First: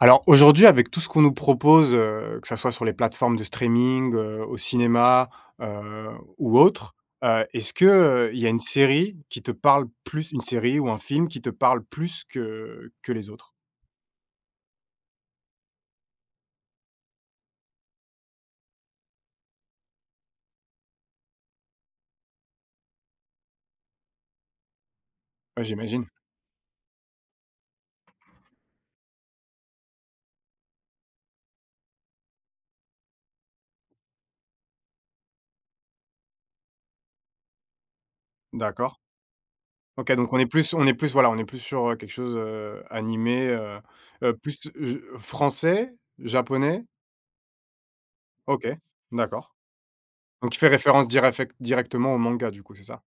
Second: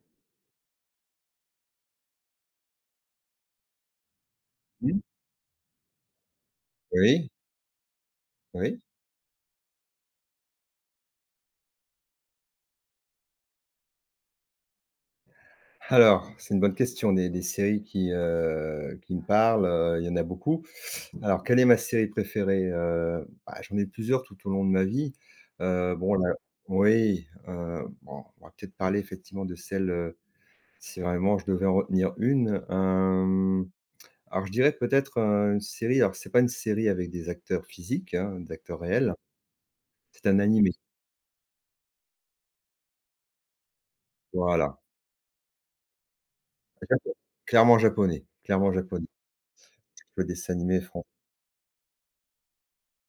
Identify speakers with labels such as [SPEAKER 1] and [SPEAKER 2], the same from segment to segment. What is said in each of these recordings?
[SPEAKER 1] Alors aujourd'hui, avec tout ce qu'on nous propose, que ça soit sur les plateformes de streaming, au
[SPEAKER 2] Mmh.
[SPEAKER 1] cinéma, heu, ou autre,
[SPEAKER 2] Oui,
[SPEAKER 1] heu, est-ce que, il y a une
[SPEAKER 2] oui.
[SPEAKER 1] série qui te parle plus, une série ou un film qui te parle plus que les autres?
[SPEAKER 2] Alors, c'est une bonne question. Des séries qui me parlent, il y en a beaucoup. Alors, quelle est ma série préférée? Bah, j'en ai plusieurs tout au long de ma vie.
[SPEAKER 1] Ouais, j'imagine.
[SPEAKER 2] Bon là oui, bon, on va peut-être parler effectivement de celle, si vraiment je devais en retenir une. Alors je dirais peut-être, une série, alors c'est pas une série avec des acteurs physiques, hein, des acteurs
[SPEAKER 1] D'accord.
[SPEAKER 2] réels.
[SPEAKER 1] OK,
[SPEAKER 2] C'est
[SPEAKER 1] donc
[SPEAKER 2] un
[SPEAKER 1] on est
[SPEAKER 2] animé,
[SPEAKER 1] plus on est plus voilà, on est plus sur, quelque chose, animé, plus,
[SPEAKER 2] voilà.
[SPEAKER 1] français? Japonais?
[SPEAKER 2] Japo Clairement japonais,
[SPEAKER 1] OK,
[SPEAKER 2] clairement japonais.
[SPEAKER 1] d'accord.
[SPEAKER 2] Le dessin
[SPEAKER 1] Donc il fait
[SPEAKER 2] animé fran
[SPEAKER 1] référence direffect directement au manga du coup, c'est ça?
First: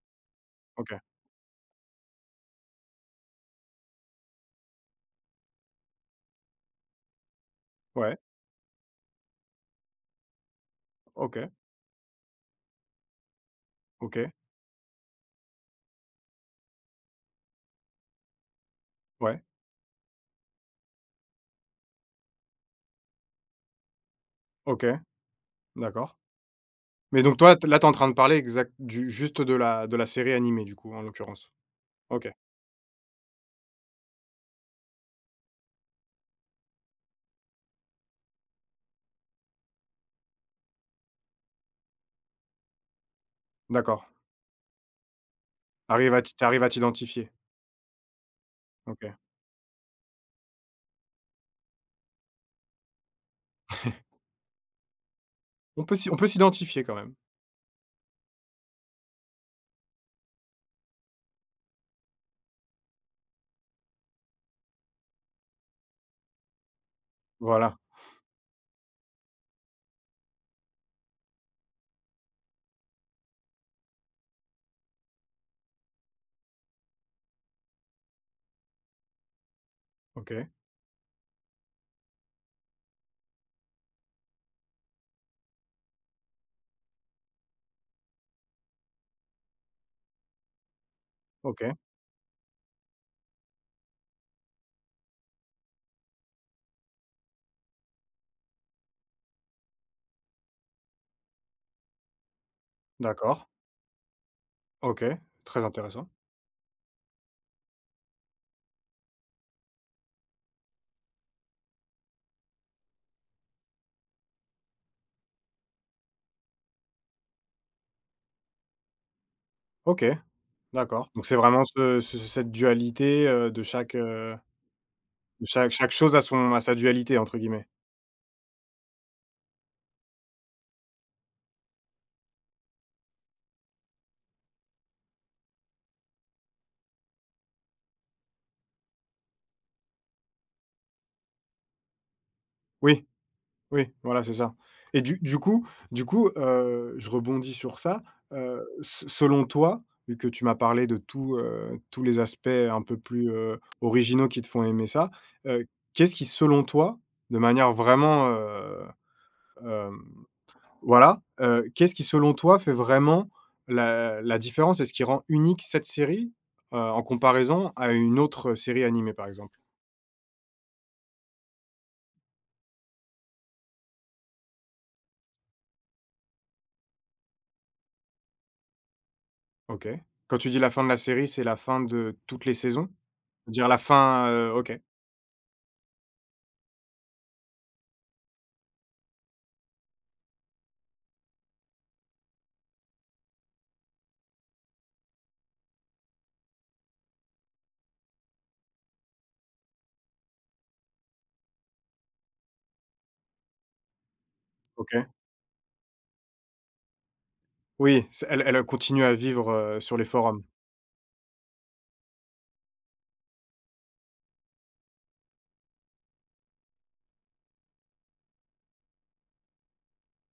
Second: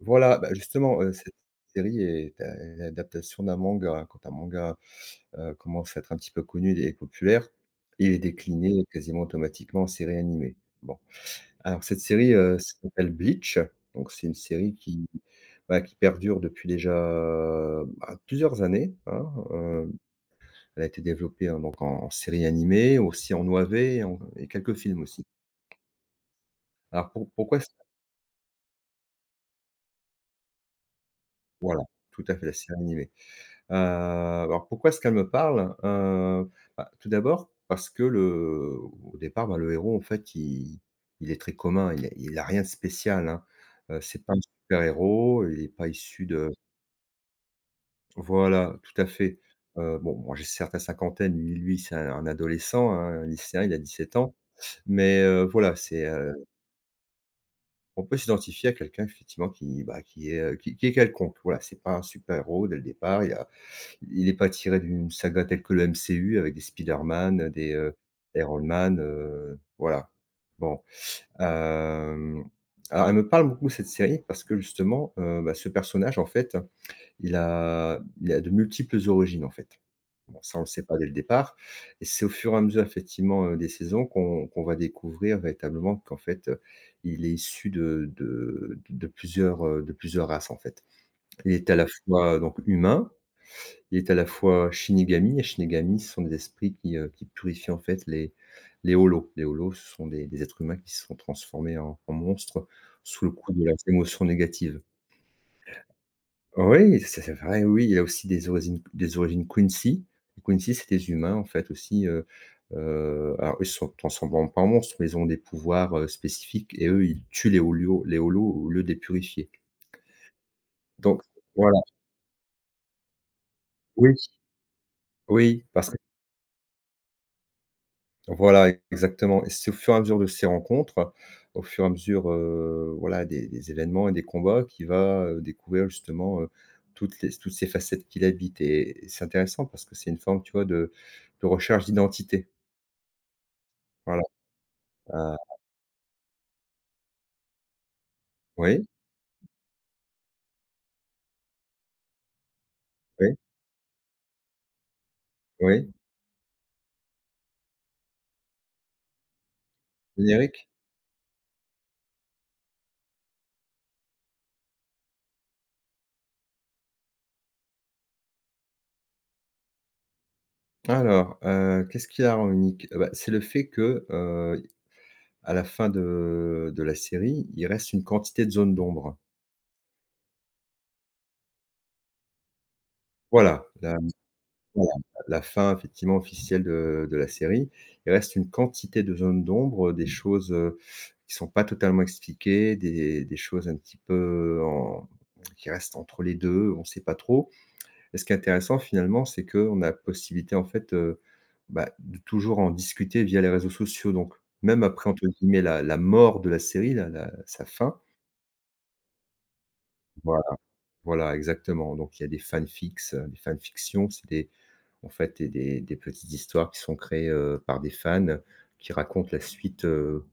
[SPEAKER 2] Voilà, bah, justement,
[SPEAKER 1] OK.
[SPEAKER 2] cette série est a l'adaptation d'un manga, hein. Quand un manga, commence à être un petit peu connu et populaire, il
[SPEAKER 1] Ouais.
[SPEAKER 2] est décliné quasiment automatiquement en série animée. Bon,
[SPEAKER 1] OK.
[SPEAKER 2] alors cette série, s'appelle Bleach, donc c'est
[SPEAKER 1] OK.
[SPEAKER 2] une série qui, bah, qui perdure depuis déjà, bah, plusieurs années, hein,
[SPEAKER 1] Ouais.
[SPEAKER 2] elle a été développée, hein, donc en en série animée, aussi en OAV et en quelques
[SPEAKER 1] OK.
[SPEAKER 2] films aussi.
[SPEAKER 1] D'accord.
[SPEAKER 2] Alors
[SPEAKER 1] Mais
[SPEAKER 2] pour
[SPEAKER 1] donc toi,
[SPEAKER 2] pourquoi c
[SPEAKER 1] t là, tu es en train de parler exact du juste de la série animée du coup, en l'occurrence?
[SPEAKER 2] Voilà, tout
[SPEAKER 1] OK,
[SPEAKER 2] à fait, la série animée. Alors pourquoi est-ce qu'elle me parle? Bah, tout d'abord parce que le au départ, bah, le héros en fait il est très commun, il a rien de spécial, hein.
[SPEAKER 1] d'accord.
[SPEAKER 2] C'est pas un, mmh, super héros, il est pas
[SPEAKER 1] Arrive à
[SPEAKER 2] issu
[SPEAKER 1] t tu
[SPEAKER 2] de
[SPEAKER 1] à t'identifier?
[SPEAKER 2] voilà, tout à
[SPEAKER 1] OK.
[SPEAKER 2] fait. Bon, moi j'ai certes la cinquantaine, lui c'est un adolescent, hein, un lycéen, il a 17 ans. Mais, voilà,
[SPEAKER 1] On peut
[SPEAKER 2] c'est,
[SPEAKER 1] s'y on peut
[SPEAKER 2] heu,
[SPEAKER 1] s'identifier quand même?
[SPEAKER 2] on peut s'identifier à quelqu'un effectivement qui, bah, qui est, qui est quelconque. Voilà, c'est pas un super héros dès le départ. Il n'est pas tiré d'une saga telle que le MCU avec des Spider-Man, des,
[SPEAKER 1] Voilà.
[SPEAKER 2] Iron Man, voilà. Bon, hem, alors elle me parle beaucoup cette série parce que justement, bah, ce personnage en fait, il a de multiples origines, en fait. Bon,
[SPEAKER 1] OK,
[SPEAKER 2] ça on le sait pas dès le départ et c'est au fur et à mesure effectivement, des saisons qu'on va découvrir véritablement qu'en fait, il est issu de de plusieurs, de plusieurs races en fait. Il est
[SPEAKER 1] OK,
[SPEAKER 2] à la fois donc humain, il est à la fois Shinigami, et Shinigami, ce sont des esprits qui purifient en fait les holos. Les holos, ce sont des êtres humains qui se sont transformés en en monstres sous le
[SPEAKER 1] d'accord.
[SPEAKER 2] coup de leurs émotions négatives.
[SPEAKER 1] OK, très intéressant.
[SPEAKER 2] Oui, c'est vrai, oui, il y a aussi des origines Quincy. Les Quincy, c'est des humains en fait aussi, alors ils se sont transforment pas en monstres, mais ils ont des pouvoirs, spécifiques, et eux, ils tuent les holos au lieu de les purifier.
[SPEAKER 1] OK, d'accord.
[SPEAKER 2] Donc
[SPEAKER 1] Donc c'est vraiment
[SPEAKER 2] voilà,
[SPEAKER 1] ce, cette dualité, de chaque,
[SPEAKER 2] oui,
[SPEAKER 1] de
[SPEAKER 2] oui,
[SPEAKER 1] chaque,
[SPEAKER 2] parce
[SPEAKER 1] chaque
[SPEAKER 2] que
[SPEAKER 1] chose a son a sa «dualité» entre guillemets?
[SPEAKER 2] voilà, exactement, et c'est au fur et à mesure de ces rencontres, au fur et à mesure, voilà, des événements et des combats qu'il va, découvrir justement, toutes les toutes ces facettes qu'il habite, et c'est intéressant parce que c'est une forme, tu vois, de recherche d'identité.
[SPEAKER 1] Oui. Oui,
[SPEAKER 2] Voilà,
[SPEAKER 1] voilà, c'est ça, et du
[SPEAKER 2] heu,
[SPEAKER 1] du coup du coup, je rebondis sur ça,
[SPEAKER 2] oui,
[SPEAKER 1] s selon toi, vu que tu m'as parlé de tout, tous les aspects un peu plus,
[SPEAKER 2] oui,
[SPEAKER 1] originaux qui te font aimer ça, heu,
[SPEAKER 2] oui,
[SPEAKER 1] qu'est-ce qui, selon toi, de manière vraiment, hem,
[SPEAKER 2] générique?
[SPEAKER 1] voilà, qu'est-ce qui, selon toi, fait vraiment la différence et ce qui rend unique cette série, en comparaison à une autre série animée, par exemple?
[SPEAKER 2] Alors, qu'est-ce qui la rend unique? Bah, c'est le fait que, à la fin de la série, il reste une quantité de zones d'ombre.
[SPEAKER 1] OK. Quand tu dis la fin de la série, c'est la fin de toutes les saisons?
[SPEAKER 2] Voilà.
[SPEAKER 1] Dire la fin, OK,
[SPEAKER 2] Voilà, la fin effectivement officielle de la série. Il reste une quantité de zones d'ombre, des choses, qui sont pas totalement expliquées, des choses un petit peu en qui restent entre les 2. On sait pas trop. Et ce qui est intéressant finalement, c'est qu'on a possibilité en fait, bah, de toujours en discuter via les réseaux sociaux. Donc même
[SPEAKER 1] OK.
[SPEAKER 2] après, entre guillemets, «la mort» de la série, la sa fin
[SPEAKER 1] Oui, c'est, elle, elle continue à vivre, sur les
[SPEAKER 2] voilà,
[SPEAKER 1] forums.
[SPEAKER 2] voilà exactement. Donc il y a des fanfics, des fanfictions, c'est des, en fait, et des petites histoires qui sont créées, par des fans qui racontent la suite,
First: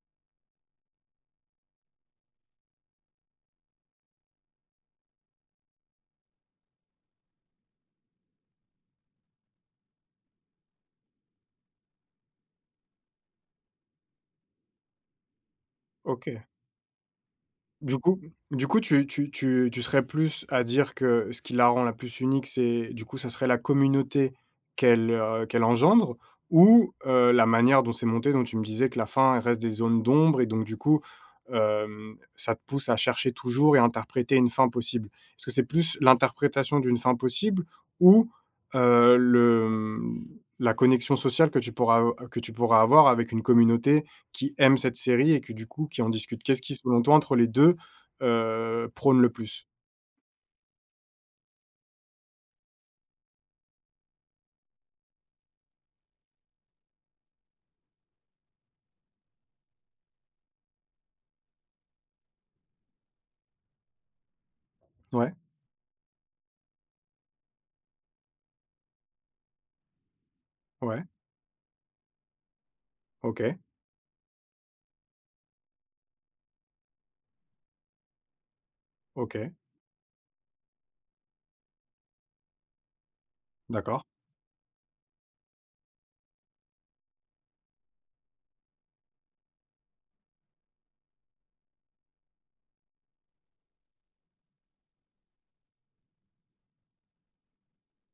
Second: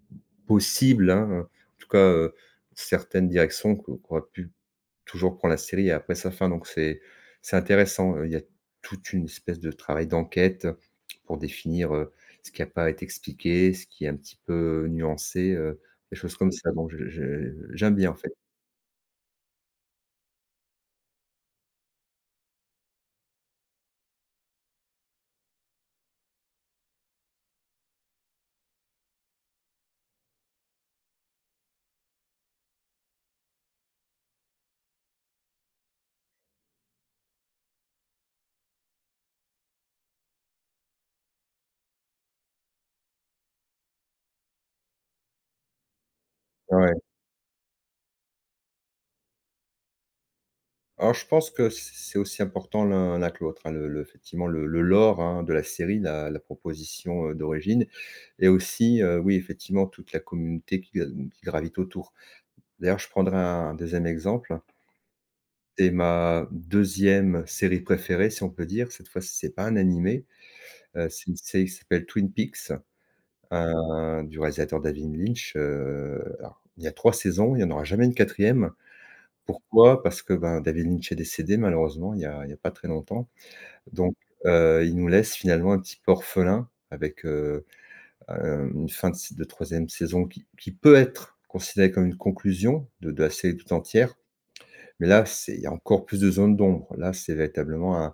[SPEAKER 2] possible, hein. Hein. En tout cas, certaines directions qu'aura pu toujours prendre la série après sa fin, donc c'est intéressant, il y a toute une espèce de travail d'enquête pour définir, ce qui a pas été expliqué, ce qui est un petit peu nuancé, des
[SPEAKER 1] OK.
[SPEAKER 2] choses comme ça, donc je j'aime
[SPEAKER 1] Du
[SPEAKER 2] bien, en
[SPEAKER 1] coup
[SPEAKER 2] fait.
[SPEAKER 1] du coup, tu serais plus à dire que ce qui la rend la plus unique, c'est, du coup, ça serait la communauté qu'elle, qu'elle engendre, ou, la manière dont c'est monté, dont tu me disais que la fin, elle reste des zones d'ombre et donc du coup, ça te pousse à chercher toujours et à interpréter une fin possible? Est-ce que c'est plus l'interprétation d'une fin possible, ou, heu, le, mmh, la connexion sociale que tu pourras avoir avec une communauté qui aiment cette série et que, du coup, qui en discutent. Qu'est-ce qui,
[SPEAKER 2] Ouais. Ouais.
[SPEAKER 1] selon toi, entre les deux, prône le plus?
[SPEAKER 2] Alors je pense que c'est aussi important l'un que l'autre, hein. Le effectivement le lore, hein, de la série, la proposition, d'origine, et aussi, oui, effectivement, toute la communauté qui gravite autour. D'ailleurs, je prendrai un deuxième exemple,
[SPEAKER 1] Ouais,
[SPEAKER 2] c'est ma deuxième série préférée, si on peut dire. Cette fois c'est pas un animé,
[SPEAKER 1] ouais,
[SPEAKER 2] c'est une série qui s'appelle Twin Peaks,
[SPEAKER 1] OK,
[SPEAKER 2] du réalisateur David Lynch, alors il y a 3 saisons, il y en aura jamais une quatrième.
[SPEAKER 1] OK,
[SPEAKER 2] Pourquoi? Parce que, ben, David Lynch est décédé malheureusement il y a pas très longtemps.
[SPEAKER 1] d'accord.
[SPEAKER 2] Donc, il nous laisse finalement un petit peu orphelins avec, une fin de 3 saison qui peut être considérée comme une conclusion de la série tout entière. Mais là, c'est il y a encore plus de zones d'ombre. Là, c'est véritablement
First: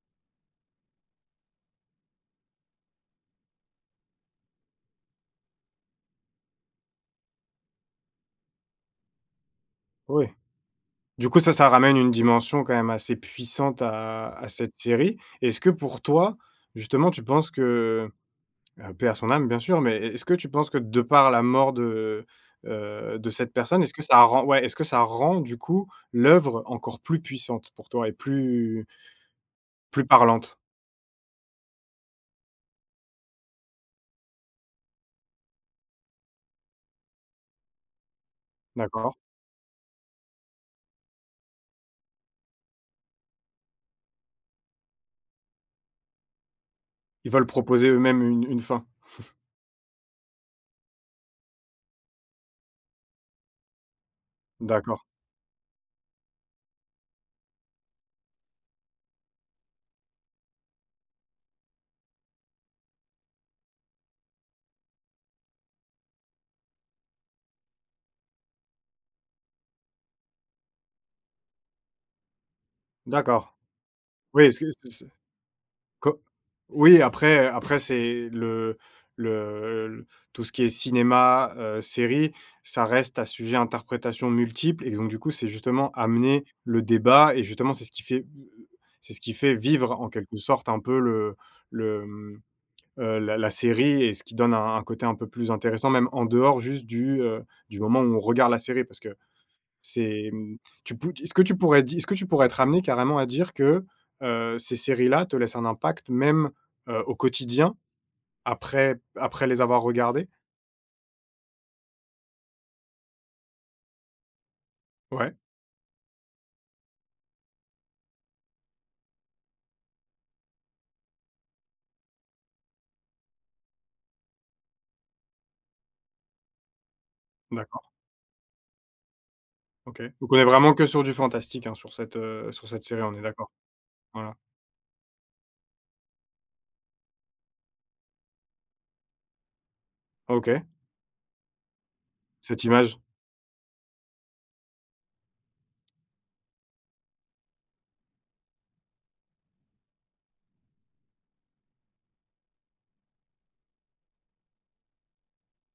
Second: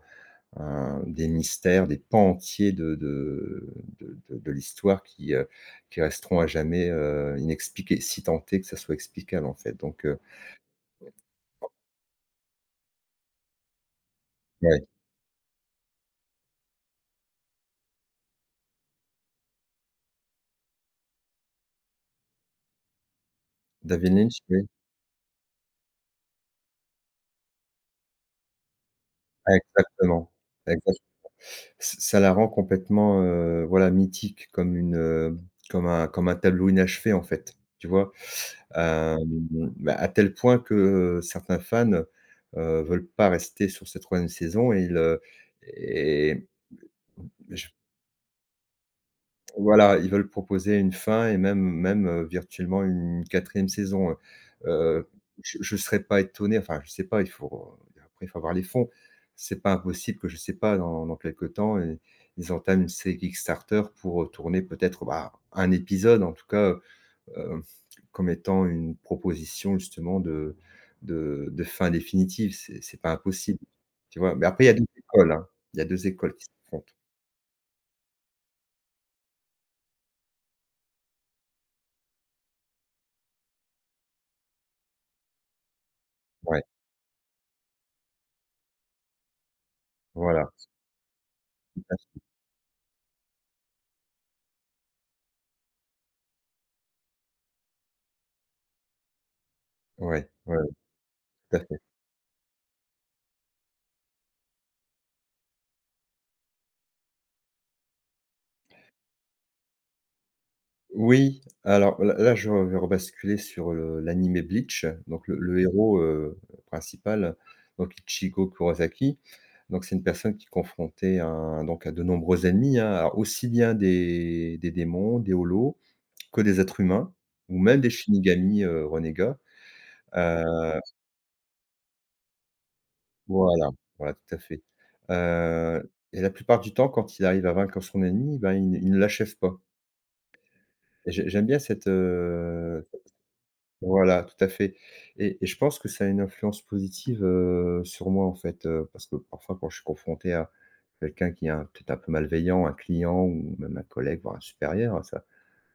[SPEAKER 2] un des mystères, des pans entiers de l'histoire qui resteront à jamais, inexpliqués, si tant que ça soit explicable, en fait. Donc,
[SPEAKER 1] Oui. Du coup, ça ça ramène une dimension quand même assez puissante à cette
[SPEAKER 2] ouais,
[SPEAKER 1] série. Est-ce que pour toi, justement, tu penses que, paix à son âme, bien sûr, mais est ce que tu penses que, de par la mort de cette personne, est-ce que
[SPEAKER 2] David
[SPEAKER 1] ça
[SPEAKER 2] Lynch,
[SPEAKER 1] rend, ouais,
[SPEAKER 2] oui,
[SPEAKER 1] est-ce que ça rend, du coup, l'œuvre encore plus puissante pour toi et plus,
[SPEAKER 2] ah,
[SPEAKER 1] plus
[SPEAKER 2] exactement.
[SPEAKER 1] parlante?
[SPEAKER 2] Exactement. Ç Ça la rend complètement, voilà, mythique, comme une, comme un tableau inachevé, en fait, tu vois?
[SPEAKER 1] D'accord.
[SPEAKER 2] Hem, Bah, à tel point que, certains fans, veulent pas rester sur cette troisième saison et ils, et
[SPEAKER 1] Ils veulent proposer eux-mêmes une fin.
[SPEAKER 2] voilà, ils veulent proposer une fin, et même, virtuellement une quatrième saison,
[SPEAKER 1] D'accord,
[SPEAKER 2] je ne serais pas étonné, enfin, je sais pas, il faut, après, il faut avoir les fonds. C'est pas impossible que, je sais pas, dans quelque temps, i ils entament une série Kickstarter pour tourner peut-être, bah, un épisode, en tout cas, heu, comme étant une proposition justement de de fin définitive. C'est pas
[SPEAKER 1] d'accord.
[SPEAKER 2] impossible, tu vois?
[SPEAKER 1] Oui,
[SPEAKER 2] Mais
[SPEAKER 1] est-ce
[SPEAKER 2] après, il
[SPEAKER 1] que
[SPEAKER 2] y a 2
[SPEAKER 1] c'est
[SPEAKER 2] écoles, hein, il y a 2
[SPEAKER 1] co
[SPEAKER 2] écoles qui s'affrontent.
[SPEAKER 1] oui, après c'est le l tout ce qui est cinéma, série, ça reste à sujet à interprétation multiple et donc, du coup, c'est justement amener
[SPEAKER 2] Ouais,
[SPEAKER 1] le débat et justement, c'est ce qui fait, c'est ce qui fait vivre, en quelque
[SPEAKER 2] voilà,
[SPEAKER 1] sorte, un peu le,
[SPEAKER 2] tout à
[SPEAKER 1] le,
[SPEAKER 2] f
[SPEAKER 1] mmh, la la série et ce qui donne un côté un peu plus intéressant, même en dehors juste du moment où on regarde la série parce que
[SPEAKER 2] ouais,
[SPEAKER 1] c'est, mmh,
[SPEAKER 2] ouais,
[SPEAKER 1] tu pou est-ce que
[SPEAKER 2] tout
[SPEAKER 1] tu
[SPEAKER 2] à.
[SPEAKER 1] pourrais di est-ce que tu pourrais être ramener carrément à dire que, ces séries-là te laissent un impact même, au quotidien, après les avoir regardées?
[SPEAKER 2] Oui, alors là je vais rebasculer sur le l'animé Bleach, donc
[SPEAKER 1] Ouais,
[SPEAKER 2] le héros, principal, donc Ichigo Kurosaki. Donc c'est une personne qui est confrontée à donc à de nombreux ennemis, hein, alors aussi bien des démons, des holos, que des êtres humains ou même
[SPEAKER 1] d'accord,
[SPEAKER 2] des Shinigami, renégats.
[SPEAKER 1] OK. Donc on est vraiment
[SPEAKER 2] Heu,
[SPEAKER 1] que sur du fantastique, hein, sur cette série, on est d'accord?
[SPEAKER 2] voilà, voilà,
[SPEAKER 1] Voilà.
[SPEAKER 2] tout à fait. Et la plupart du temps, quand il arrive à vaincre son ennemi, ben, il ne l'achève pas,
[SPEAKER 1] OK,
[SPEAKER 2] et j'aime bien cette,
[SPEAKER 1] cette image.
[SPEAKER 2] voilà, tout à fait. Et je pense que ça a une influence positive, sur moi, en fait, parce que parfois quand je suis confronté à quelqu'un qui est un peut-être un peu malveillant, un client ou même un collègue, voire un supérieur, hein, ça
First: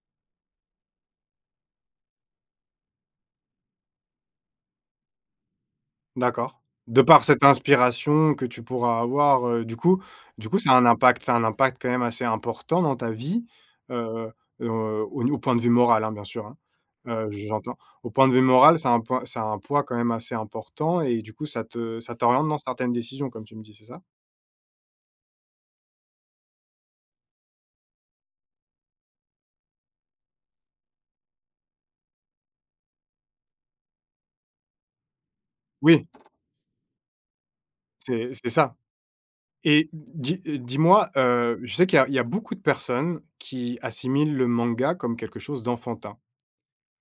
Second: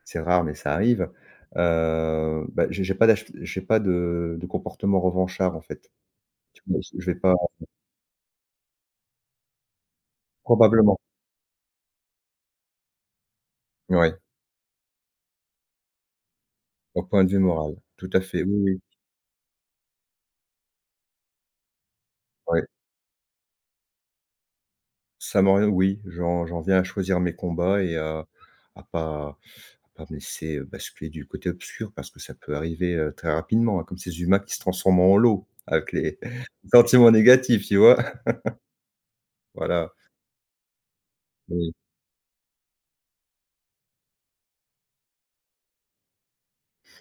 [SPEAKER 2] c'est rare mais ça arrive, bah, j'ai pas de de comportement revanchard, en fait.
[SPEAKER 1] D'accord.
[SPEAKER 2] Tu vois? Je
[SPEAKER 1] De
[SPEAKER 2] je vais
[SPEAKER 1] par
[SPEAKER 2] pas
[SPEAKER 1] cette inspiration que tu pourras avoir, du coup, ça a un
[SPEAKER 2] probablement.
[SPEAKER 1] impact, ça a un impact quand même assez important dans ta vie,
[SPEAKER 2] Oui.
[SPEAKER 1] heu au au point de vue moral, hein, bien sûr, hein.
[SPEAKER 2] Au point de vue moral,
[SPEAKER 1] J'entends.
[SPEAKER 2] tout
[SPEAKER 1] Au
[SPEAKER 2] à
[SPEAKER 1] point de vue
[SPEAKER 2] fait, oui,
[SPEAKER 1] moral,
[SPEAKER 2] oui,
[SPEAKER 1] ça a un poids, ça a un poids quand même assez important et du coup, ça te, ça t'oriente dans
[SPEAKER 2] ouais.
[SPEAKER 1] certaines décisions, comme tu me dis, c'est ça?
[SPEAKER 2] Ça m'orient Oui, j'en viens à choisir mes combats et à pas, ah mais c'est, basculer du côté obscur, parce que ça peut arriver, très rapidement, hein, comme ces humains qui se transforment en lot avec
[SPEAKER 1] Oui,
[SPEAKER 2] les sentiments négatifs, tu vois?
[SPEAKER 1] c'est ça, et
[SPEAKER 2] Voilà,
[SPEAKER 1] dis dis-moi,
[SPEAKER 2] oui.
[SPEAKER 1] je sais qu'il y a, il y a beaucoup de personnes qui assimilent le manga comme quelque chose d'enfantin.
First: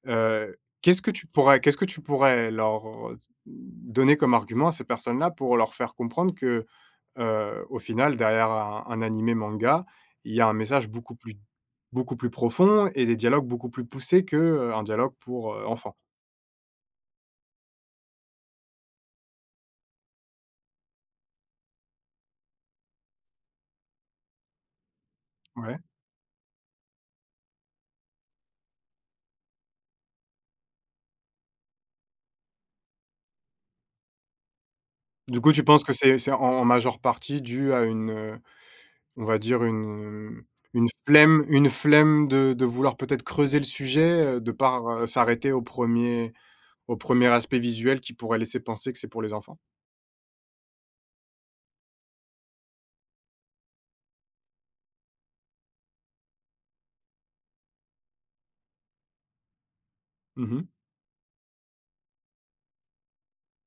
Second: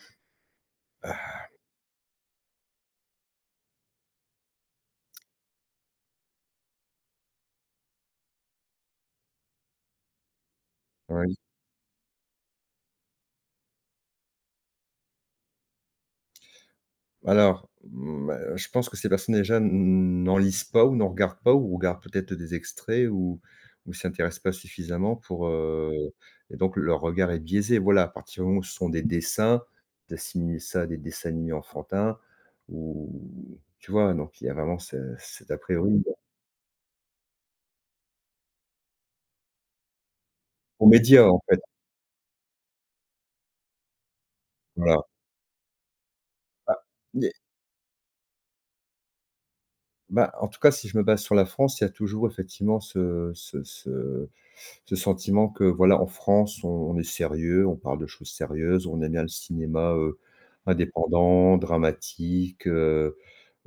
[SPEAKER 1] Heu, qu'est-ce que tu pourrais, qu'est-ce que tu pourrais leur donner comme argument à ces personnes-là pour leur faire comprendre que, au final, derrière un animé manga, il y a un message beaucoup plus,
[SPEAKER 2] Oui.
[SPEAKER 1] beaucoup plus profond et des dialogues beaucoup plus poussés que, un dialogue pour, enfants?
[SPEAKER 2] Alors, je pense que ces personnes déjà n'en lisent pas, ou n'en regardent pas, ou regardent peut-être des extraits, ou s'intéressent pas suffisamment pour,
[SPEAKER 1] Ouais.
[SPEAKER 2] et donc leur regard est biaisé. Voilà, à partir du moment où ce sont des dessins, d'assimiler ça à des dessins animés enfantins, ou tu vois? Donc il y a vraiment ce
[SPEAKER 1] Du
[SPEAKER 2] cet
[SPEAKER 1] coup,
[SPEAKER 2] a
[SPEAKER 1] tu penses que
[SPEAKER 2] priori.
[SPEAKER 1] c'est en en majeure partie dû à une, on va dire une,
[SPEAKER 2] Aux
[SPEAKER 1] une
[SPEAKER 2] médias, en
[SPEAKER 1] flemme
[SPEAKER 2] fait,
[SPEAKER 1] une flemme de vouloir peut-être creuser le sujet, de par,
[SPEAKER 2] voilà.
[SPEAKER 1] s'arrêter
[SPEAKER 2] Bah,
[SPEAKER 1] au premier
[SPEAKER 2] mais
[SPEAKER 1] aspect visuel qui pourrait laisser penser que c'est pour les enfants?
[SPEAKER 2] bah, en tout cas, si je me base sur la France, il y a toujours effectivement ce sentiment que, voilà, en France, on est sérieux, on parle de choses sérieuses, on aime bien le cinéma,
[SPEAKER 1] Mmh mh.
[SPEAKER 2] indépendant, dramatique, heu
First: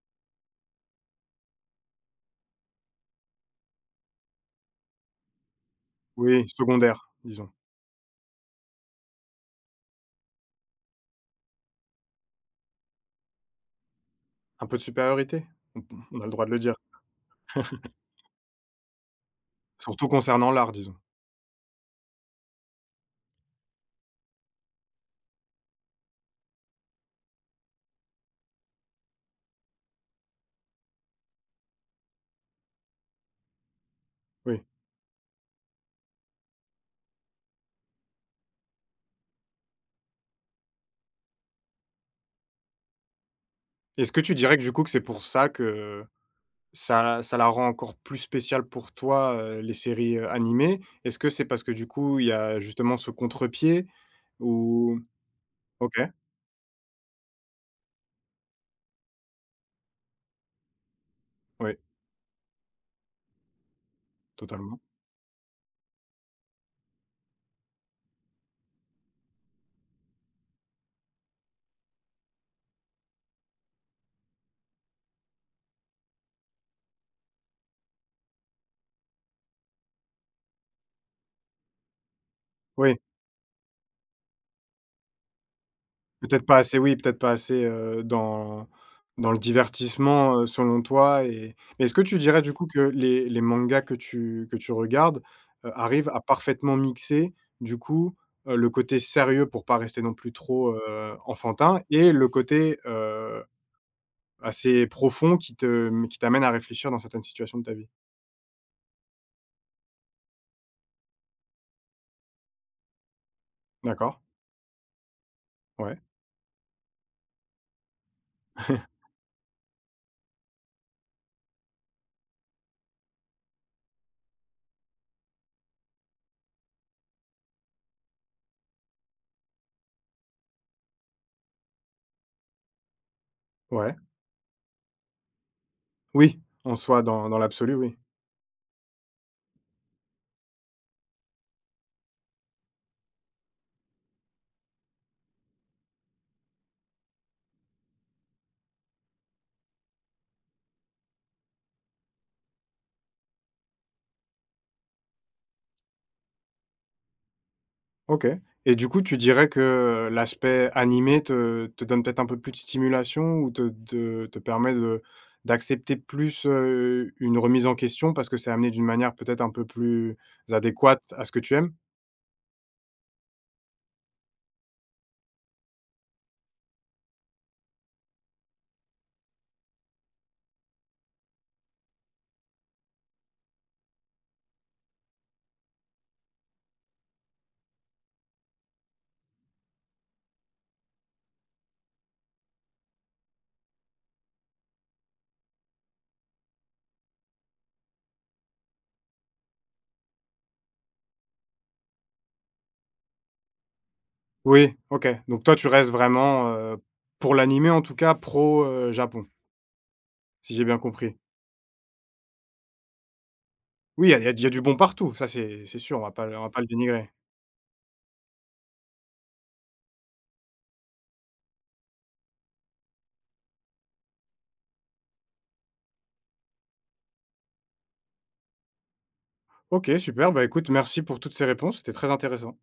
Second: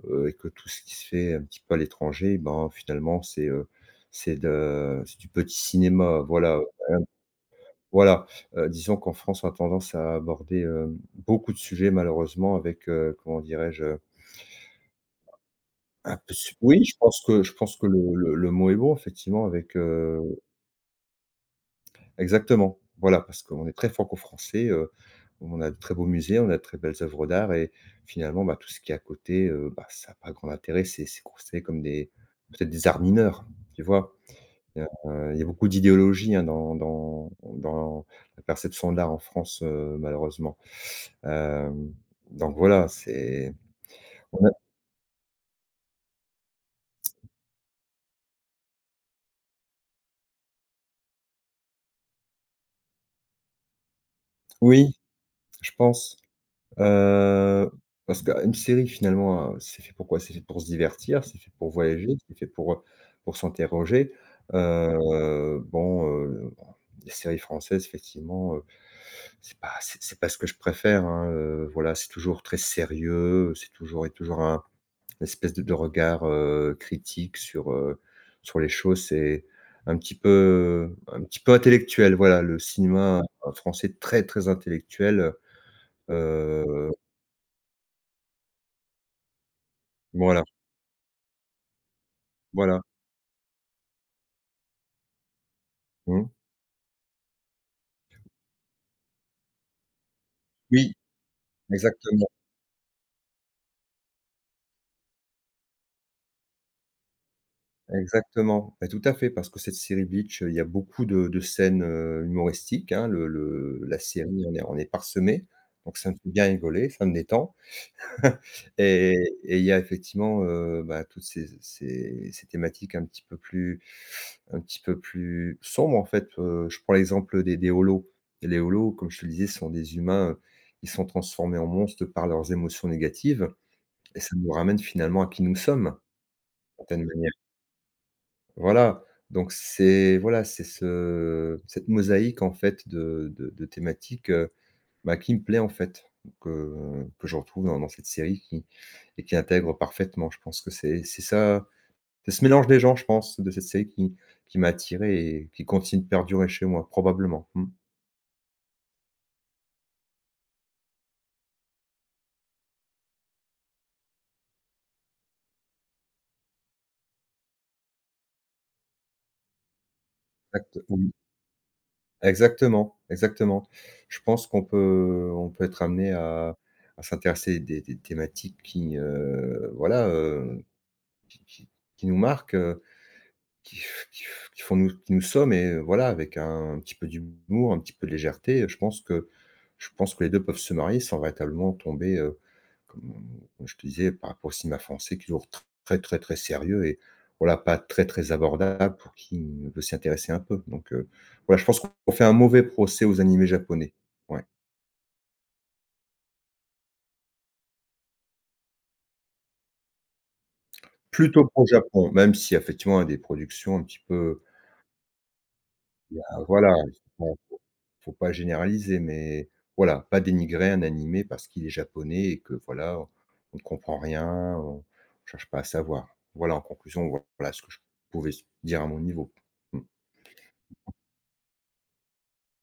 [SPEAKER 2] heu, et que tout ce qui se fait un petit peu à l'étranger, eh ben, finalement, c'est, c'est de c'est du petit cinéma,
[SPEAKER 1] Oui,
[SPEAKER 2] voilà,
[SPEAKER 1] secondaire,
[SPEAKER 2] hem,
[SPEAKER 1] disons.
[SPEAKER 2] voilà. Disons qu'en France, on a tendance à aborder, beaucoup de sujets malheureusement avec, comment dirais-je?
[SPEAKER 1] Un peu de supériorité?
[SPEAKER 2] Ah
[SPEAKER 1] On a le
[SPEAKER 2] peu
[SPEAKER 1] droit de
[SPEAKER 2] su
[SPEAKER 1] le dire.
[SPEAKER 2] Oui, je pense que le mot est bon effectivement avec,
[SPEAKER 1] Surtout concernant l'art, disons.
[SPEAKER 2] exactement. Voilà, parce qu'on est très franco-français, on a de très beaux musées, on a de très belles œuvres d'art et finalement, bah, tout ce qui est à côté, bah, ça a pas grand intérêt, c'est considéré comme des peut-être des arts mineurs, tu vois?
[SPEAKER 1] Oui.
[SPEAKER 2] Heu, il y a beaucoup d'idéologie, hein, dans la perception de l'art en France, malheureusement. Hem, donc voilà, c'est
[SPEAKER 1] Est-ce que tu
[SPEAKER 2] on a
[SPEAKER 1] dirais, que du coup, que c'est pour ça que ça ça la rend encore plus spéciale pour toi, les séries, animées? Est-ce que c'est parce que, du coup, il y a justement ce contre-pied?
[SPEAKER 2] oui,
[SPEAKER 1] Ou
[SPEAKER 2] je
[SPEAKER 1] OK,
[SPEAKER 2] pense. Heu, Parce qu'une série finalement, c'est fait pour quoi? C'est fait pour se divertir, c'est fait pour
[SPEAKER 1] oui,
[SPEAKER 2] voyager, c'est fait pour s'interroger.
[SPEAKER 1] totalement.
[SPEAKER 2] Bon, les séries françaises effectivement, c'est pas ce que je préfère, hein, voilà, c'est toujours très sérieux, c'est toujours il y a toujours un une espèce de regard, critique sur, sur les choses. C'est un petit peu intellectuel, voilà, le
[SPEAKER 1] Oui.
[SPEAKER 2] cinéma, français très, très intellectuel,
[SPEAKER 1] Peut-être pas assez,
[SPEAKER 2] heu,
[SPEAKER 1] oui, peut-être pas assez, dans dans le divertissement,
[SPEAKER 2] voilà.
[SPEAKER 1] selon toi, et mais est-ce que tu dirais, du coup,
[SPEAKER 2] Voilà.
[SPEAKER 1] que les mangas que tu regardes, arrivent à
[SPEAKER 2] Mmh.
[SPEAKER 1] parfaitement mixer, du coup, le côté sérieux pour pas rester non plus trop,
[SPEAKER 2] Oui,
[SPEAKER 1] enfantin et
[SPEAKER 2] exactement,
[SPEAKER 1] le côté, assez profond qui te, qui t'amène à réfléchir dans certaines situations de ta vie?
[SPEAKER 2] exactement. Bah, tout à fait, parce que cette série Bleach, il y a beaucoup de scènes, humoristiques, hein. Le la
[SPEAKER 1] D'accord,
[SPEAKER 2] série on est parsemé,
[SPEAKER 1] ouais.
[SPEAKER 2] donc ça me fait bien rigoler, ça me détend et et il y a effectivement, bah, toutes ces ces thématiques un petit peu plus un petit peu plus sombres, en fait. Je prends l'exemple des Holos. Et Les Holos, comme je te le disais, sont des humains, ils sont transformés en monstres par leurs émotions négatives
[SPEAKER 1] Ouais.
[SPEAKER 2] et ça nous ramène finalement à qui nous sommes.
[SPEAKER 1] Oui, en soi,
[SPEAKER 2] Certaine
[SPEAKER 1] dans
[SPEAKER 2] manière.
[SPEAKER 1] dans l'absolu, oui.
[SPEAKER 2] Voilà, donc c'est voilà, c'est ce cette mosaïque en fait de thématiques, bah, qui me plaît en fait, que je retrouve dans cette série qui et qui intègre parfaitement. Je pense que c'est ça, c'est ce mélange des gens, je pense, de cette série qui m'a attiré et qui continue de perdurer chez moi, probablement. Mmh.
[SPEAKER 1] OK, et du coup, tu dirais que l'aspect animé te, te donne peut-être un peu plus de stimulation ou te, te permet de d'accepter plus, une remise en question parce que c'est amené d'une manière peut-être un peu plus
[SPEAKER 2] Exact
[SPEAKER 1] adéquate
[SPEAKER 2] oui.
[SPEAKER 1] à ce que tu aimes?
[SPEAKER 2] Exactement, exactement. Je pense qu'on peut on peut être amené à s'intéresser des thématiques qui, voilà, euh, qui qui nous marquent, qui font nous qui nous sommes et voilà, avec un petit peu d'humour, un petit peu de légèreté, je pense que les 2 peuvent se marier sans véritablement tomber, comme comme je te disais, par rapport au cinéma français, qui est toujours très, très, très sérieux et voilà, pas très, très abordable pour qui ne veut s'y intéresser un peu. Voilà, je pense qu'on fait un mauvais procès aux animés japonais. Ouais.
[SPEAKER 1] Oui, OK, donc toi, tu restes vraiment, pour l'animé en tout cas, pro, Japon, si j'ai bien compris?
[SPEAKER 2] Plutôt pour le Japon, même si effectivement, il y a des productions un petit
[SPEAKER 1] Oui, il y a, il y a
[SPEAKER 2] peu,
[SPEAKER 1] il y a du bon partout, ça c'est sûr, on va
[SPEAKER 2] il y
[SPEAKER 1] pas le
[SPEAKER 2] a
[SPEAKER 1] on va pas le
[SPEAKER 2] voilà,
[SPEAKER 1] dénigrer.
[SPEAKER 2] bon, faut pas généraliser, mais voilà, pas dénigrer un animé parce qu'il est japonais et que voilà, on ne comprend rien, on cherche pas à savoir. Voilà, en conclusion, voilà ce que je pouvais s dire à mon niveau. Mmh.
[SPEAKER 1] OK, super, bah, écoute, merci pour toutes ces réponses, c'était très intéressant.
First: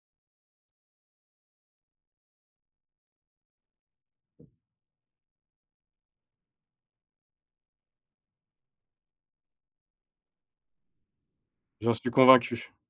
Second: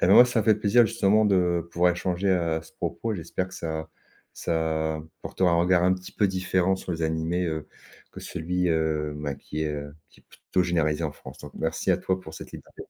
[SPEAKER 2] Et ben, moi, ça me fait plaisir justement de pouvoir échanger à ce propos. J'espère que ça ça portera un regard un petit peu différent sur les animés, que celui, bah, qui est plutôt généralisé en France. Donc merci
[SPEAKER 1] J'en
[SPEAKER 2] à
[SPEAKER 1] suis
[SPEAKER 2] toi pour cette
[SPEAKER 1] convaincu.
[SPEAKER 2] liberté